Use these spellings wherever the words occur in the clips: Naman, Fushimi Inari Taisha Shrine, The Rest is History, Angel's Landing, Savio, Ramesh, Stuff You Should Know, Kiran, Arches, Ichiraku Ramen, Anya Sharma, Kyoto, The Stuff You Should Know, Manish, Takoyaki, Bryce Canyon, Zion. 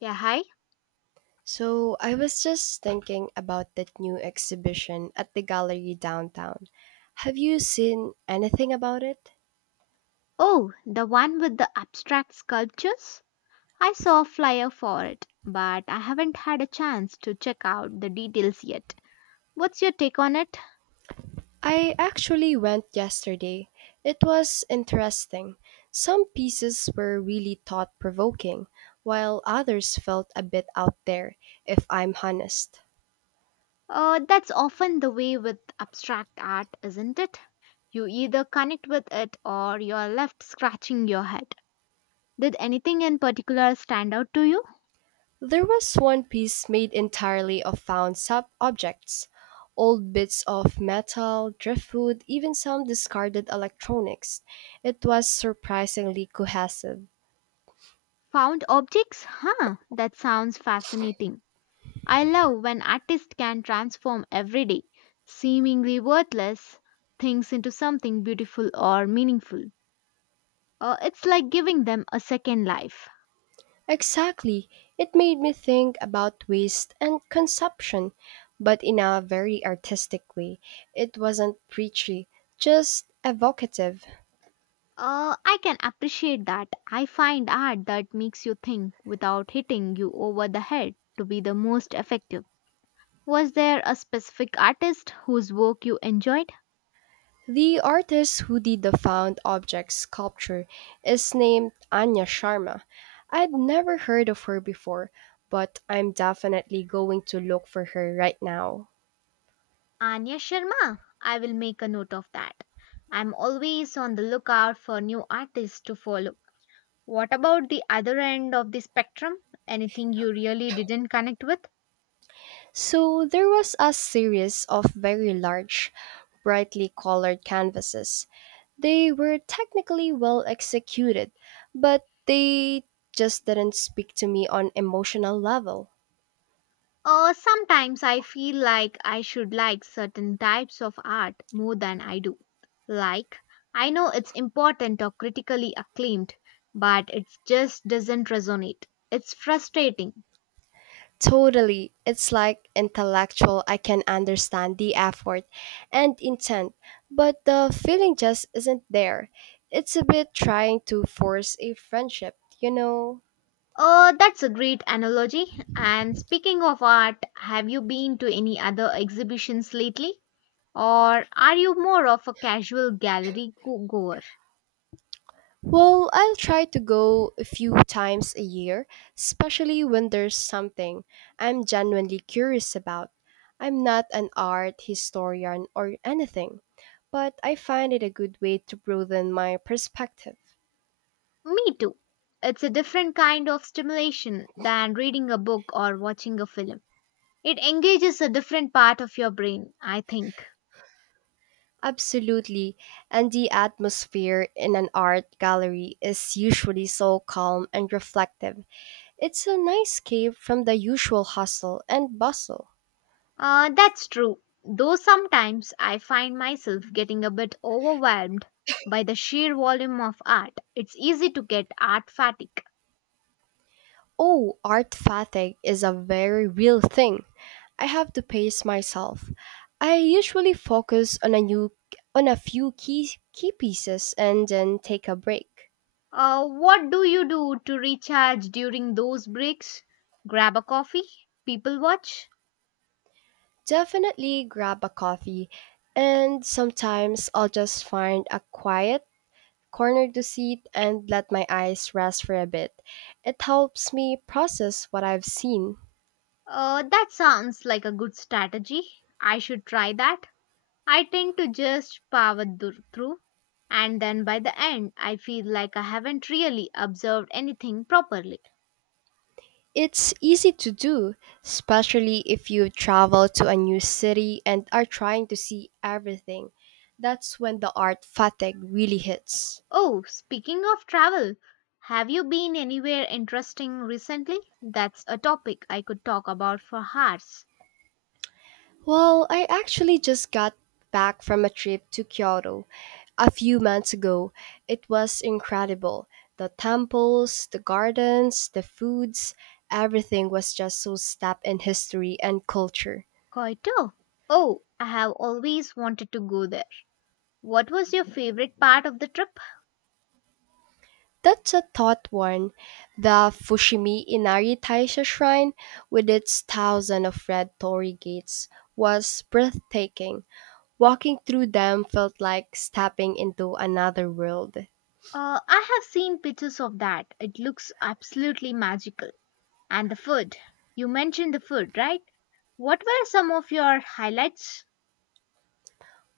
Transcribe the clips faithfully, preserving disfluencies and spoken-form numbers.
Yeah, hi. So I was just thinking about that new exhibition at the gallery downtown. Have you seen anything about it? Oh, the one with the abstract sculptures? I saw a flyer for it, but I haven't had a chance to check out the details yet. What's your take on it? I actually went yesterday. It was interesting. Some pieces were really thought provoking, while others felt a bit out there, if I'm honest. Uh, that's often the way with abstract art, isn't it? You either connect with it or you're left scratching your head. Did anything in particular stand out to you? There was one piece made entirely of found sub objects, old bits of metal, driftwood, even some discarded electronics. It was surprisingly cohesive. Found objects? Huh, that sounds fascinating. I love when artists can transform everyday, seemingly worthless things into something beautiful or meaningful. Uh, it's like giving them a second life. Exactly. It made me think about waste and consumption, but in a very artistic way. It wasn't preachy, just evocative. Uh, I can appreciate that. I find art that makes you think without hitting you over the head to be the most effective. Was there a specific artist whose work you enjoyed? The artist who did the found object sculpture is named Anya Sharma. I'd never heard of her before, but I'm definitely going to look for her right now. Anya Sharma. I will make a note of that. I'm always on the lookout for new artists to follow. What about the other end of the spectrum? Anything you really didn't connect with? So there was a series of very large, brightly colored canvases. They were technically well executed, but they just didn't speak to me on emotional level. Uh, sometimes I feel like I should like certain types of art more than I do. Like, I know it's important or critically acclaimed, but it just doesn't resonate. It's frustrating. Totally. It's like intellectual. I can understand the effort and intent, but the feeling just isn't there. It's a bit trying to force a friendship, you know? Uh, that's a great analogy. And speaking of art, have you been to any other exhibitions lately? Or are you more of a casual gallery go- goer? Well, I'll try to go a few times a year, especially when there's something I'm genuinely curious about. I'm not an art historian or anything, but I find it a good way to broaden my perspective. Me too. It's a different kind of stimulation than reading a book or watching a film. It engages a different part of your brain, I think. Absolutely. And the atmosphere in an art gallery is usually so calm and reflective. It's a nice escape from the usual hustle and bustle. Uh, that's true. Though sometimes I find myself getting a bit overwhelmed by the sheer volume of art. It's easy to get art fatigue. Oh, art fatigue is a very real thing. I have to pace myself. I usually focus on a new on a few key key pieces and then take a break. Uh, what do you do to recharge during those breaks? Grab a coffee? People watch? Definitely grab a coffee and sometimes I'll just find a quiet cornered the seat, and let my eyes rest for a bit. It helps me process what I've seen. Uh, that sounds like a good strategy. I should try that. I tend to just power dur- through, and then by the end, I feel like I haven't really observed anything properly. It's easy to do, especially if you travel to a new city and are trying to see everything. That's when the art fatigue really hits. Oh, speaking of travel, have you been anywhere interesting recently? That's a topic I could talk about for hours. Well, I actually just got back from a trip to Kyoto a few months ago. It was incredible. The temples, the gardens, the foods, everything was just so steeped in history and culture. Kyoto. Oh, I have always wanted to go there. What was your favorite part of the trip? That's a thought one. The Fushimi Inari Taisha Shrine, with its thousand of red torii gates, was breathtaking. Walking through them felt like stepping into another world. Uh, I have seen pictures of that. It looks absolutely magical. And the food. You mentioned the food, right? What were some of your highlights?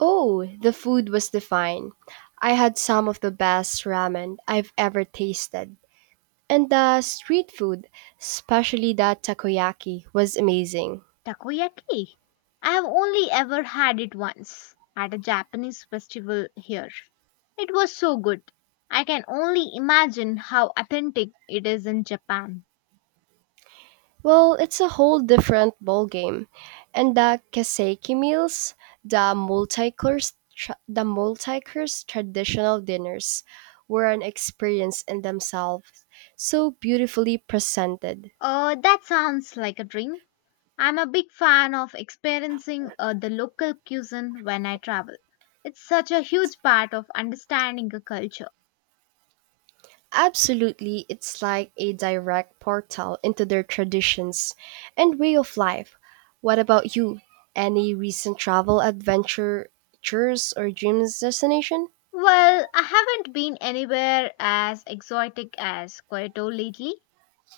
Oh, the food was divine. I had some of the best ramen I've ever tasted. And the street food, especially that takoyaki, was amazing. Takoyaki. I have only ever had it once at a Japanese festival here. It was so good. I can only imagine how authentic it is in Japan. Well, it's a whole different ballgame. And the kaseki meals, the multi-course, tra- the multi-course traditional dinners, were an experience in themselves, so beautifully presented. Uh, that sounds like a dream. I'm a big fan of experiencing uh, the local cuisine when I travel. It's such a huge part of understanding a culture. Absolutely, it's like a direct portal into their traditions and way of life. What about you? Any recent travel adventure, tours, or dreams destination? Well, I haven't been anywhere as exotic as Kyoto lately.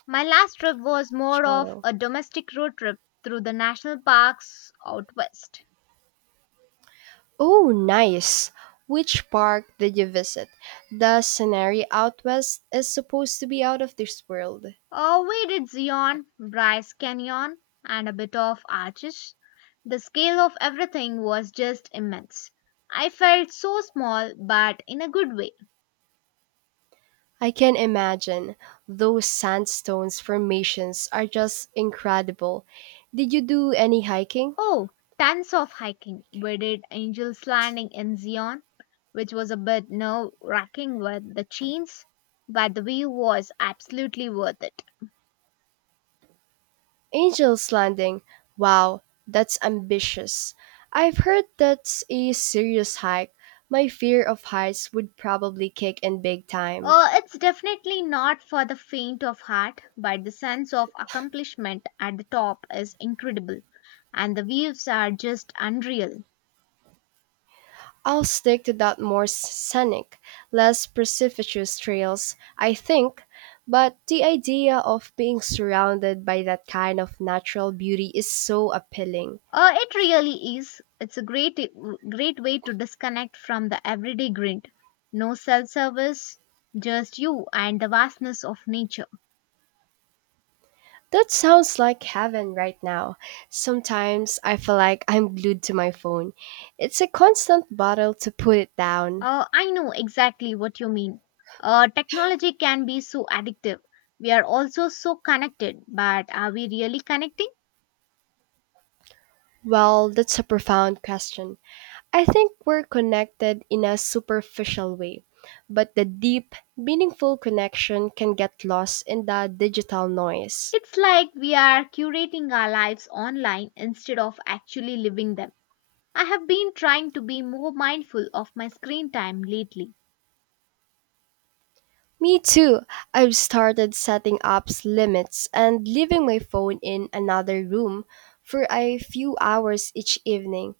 My last trip was more of Kyoto. a domestic road trip through the national parks out west. Oh, nice! Which park did you visit? The scenery out west is supposed to be out of this world. Uh, we did Zion, Bryce Canyon, and a bit of Arches. The scale of everything was just immense. I felt so small, but in a good way. I can imagine. Those sandstones formations are just incredible. Did you do any hiking? Oh, tons of hiking. We did Angel's Landing in Zion, which was a bit nerve wracking with the chains, but the view was absolutely worth it. Angel's Landing. Wow, that's ambitious. I've heard that's a serious hike. My fear of heights would probably kick in big time. Uh, it's definitely not for the faint of heart, but the sense of accomplishment at the top is incredible, and the views are just unreal. I'll stick to that more scenic, less precipitous trails, I think, but the idea of being surrounded by that kind of natural beauty is so appealing. Uh, it really is. It's a great, great way to disconnect from the everyday grind. No self service, just you and the vastness of nature. That sounds like heaven right now. Sometimes I feel like I'm glued to my phone. It's a constant battle to put it down. Uh, I know exactly what you mean. Uh, technology can be so addictive. We are also so connected, but are we really connecting? Well, that's a profound question. I think we're connected in a superficial way, but the deep, meaningful connection can get lost in the digital noise. It's like we are curating our lives online instead of actually living them. I have been trying to be more mindful of my screen time lately. Me too. I've started setting up limits and leaving my phone in another room for a few hours each evening.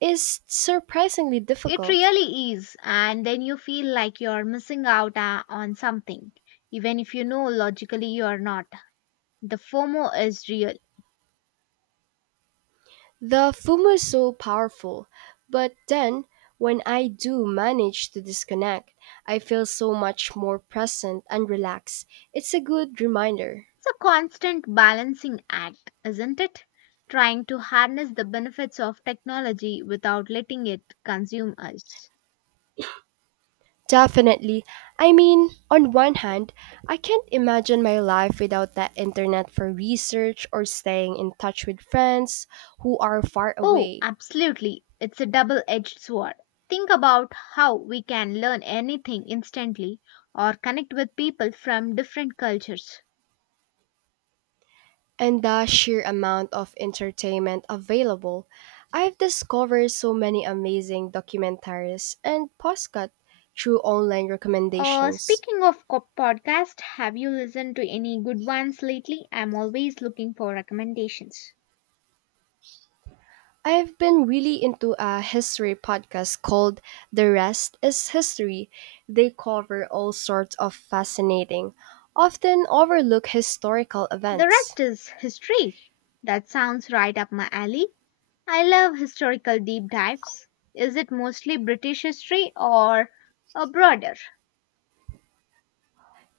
It's surprisingly It difficult. really is, and then you feel like you're missing out uh, on something, even if you know logically you're not. The FOMO is real. The FOMO is so powerful, but then when I do manage to disconnect, I feel so much more present and relaxed. It's a good reminder. It's a constant balancing act, isn't it? Trying to harness the benefits of technology without letting it consume us. Definitely. I mean, on one hand, I can't imagine my life without that internet for research or staying in touch with friends who are far Oh, away. absolutely. It's a double edged sword. Think about how we can learn anything instantly or connect with people from different cultures. And the sheer amount of entertainment available. I've discovered so many amazing documentaries and podcasts through online Uh, recommendations. Speaking of co- podcast, have you listened to any good ones lately? I'm always looking for recommendations. I've been really into a history podcast called The Rest is History. They cover all sorts of fascinating, often overlooked historical The events. rest is history. That sounds right up my alley. I love historical deep dives. Is it mostly British history or a broader?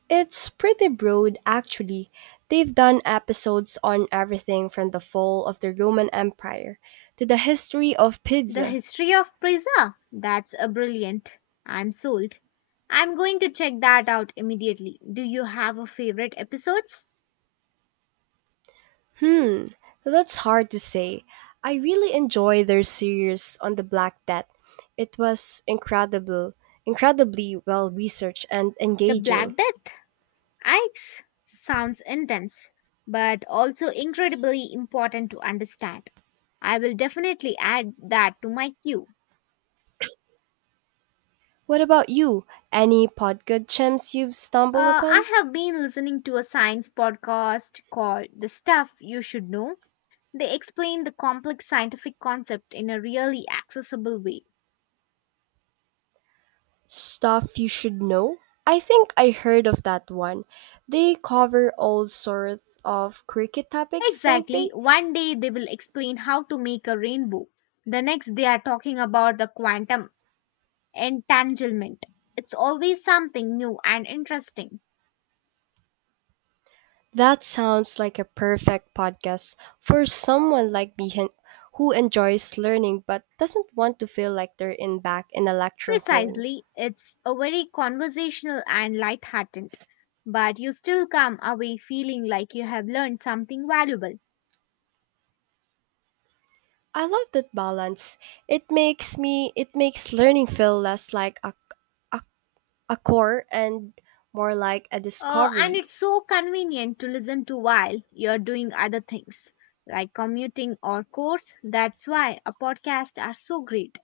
It's pretty broad, actually. They've done episodes on everything from the fall of the Roman Empire to the history of The pizza. history of Pisa? That's a brilliant. I'm sold. I'm going to check that out immediately. Do you have a favorite episodes? Hmm, that's hard to say. I really enjoy their series on the Black Death. It was incredible, incredibly well researched and The engaging. Black Death? Ike's sounds intense, but also incredibly important to understand. I will definitely add that to my queue. What about you? Any podcast gems you've stumbled Uh, upon? I have been listening to a science podcast called The Stuff You Should Know. They explain the complex scientific concept in a really accessible way. Stuff you should know? I think I heard of that one. They cover all sorts of cricket topics, don't they? Exactly, one day they will explain how to make a rainbow. The next, they are talking about the quantum entanglement. It's always something new and interesting. That sounds like a perfect podcast for someone like me hen- who enjoys learning but doesn't want to feel like they're in back in a lecture hole. Precisely, it's a very conversational and lighthearted, but you still come away feeling like you have learned something valuable. I love that balance. It makes me it makes learning feel less like a, a, a core and more like a Uh, and discovery. it's so convenient to listen to while you're doing other things like commuting or course. That's why a podcast are so great.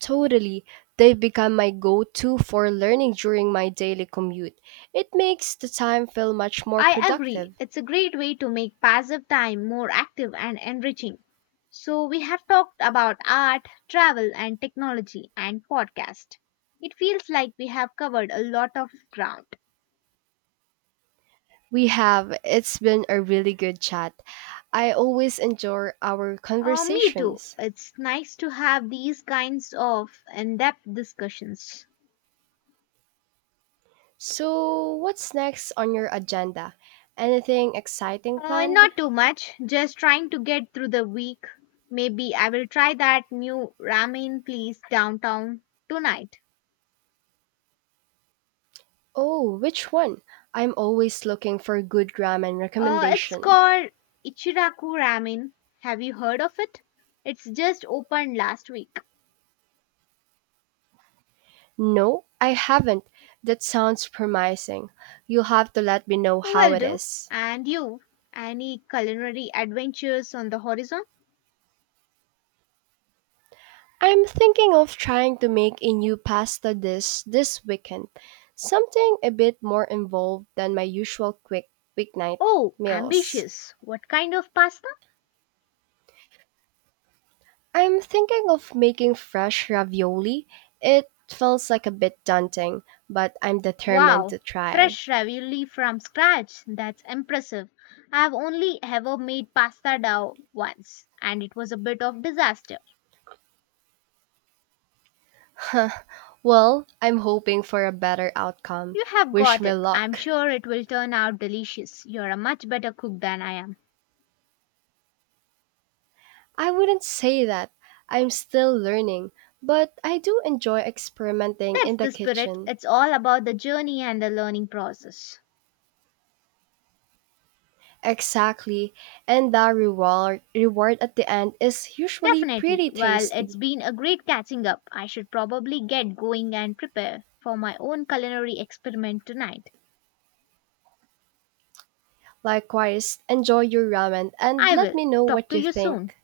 Totally. They've become my go to for learning during my daily commute. It makes the time feel much more I agree. productive. It's a great way to make passive time more active and enriching. So we have talked about art, travel and technology and podcast. It feels like we have covered a lot of ground. We have. It's been a really good chat. I always enjoy our Uh, me too. conversations. It's nice to have these kinds of in-depth discussions. So, what's next on your agenda? Anything exciting Uh, planned? Not too much, just trying to get through the week. Maybe I will try that new ramen place downtown tonight. Oh, which one? I'm always looking for good ramen Uh, it's recommendation. called Ichiraku Ramen. Have you heard of it? It's just opened last week. No, I haven't. That sounds promising. You'll have to let me know how Will it do. is. And you? Any culinary adventures on the horizon? I'm thinking of trying to make a new pasta dish this weekend. Something a bit more involved than my usual quick weeknight Oh, meals. ambitious. What kind of pasta? I'm thinking of making fresh ravioli. It feels like a bit daunting, but I'm determined Wow, to try. fresh ravioli from scratch. That's impressive. I've only ever made pasta dough once, and it was a bit of disaster. Well, I'm hoping for a better outcome. You have Wish got me it. I'm luck. sure it will turn out delicious. You're a much better cook than I am. I wouldn't say that. I'm still learning, but I do enjoy experimenting That's in the the spirit. kitchen. It's all about the journey and the learning process. Exactly, and the reward reward at the end is usually Definitely. pretty Well, it's tasty. been a great catching up. I should probably get going and prepare for my own culinary experiment tonight. Likewise, enjoy your ramen and I let will. me know Talk what to you you soon. think.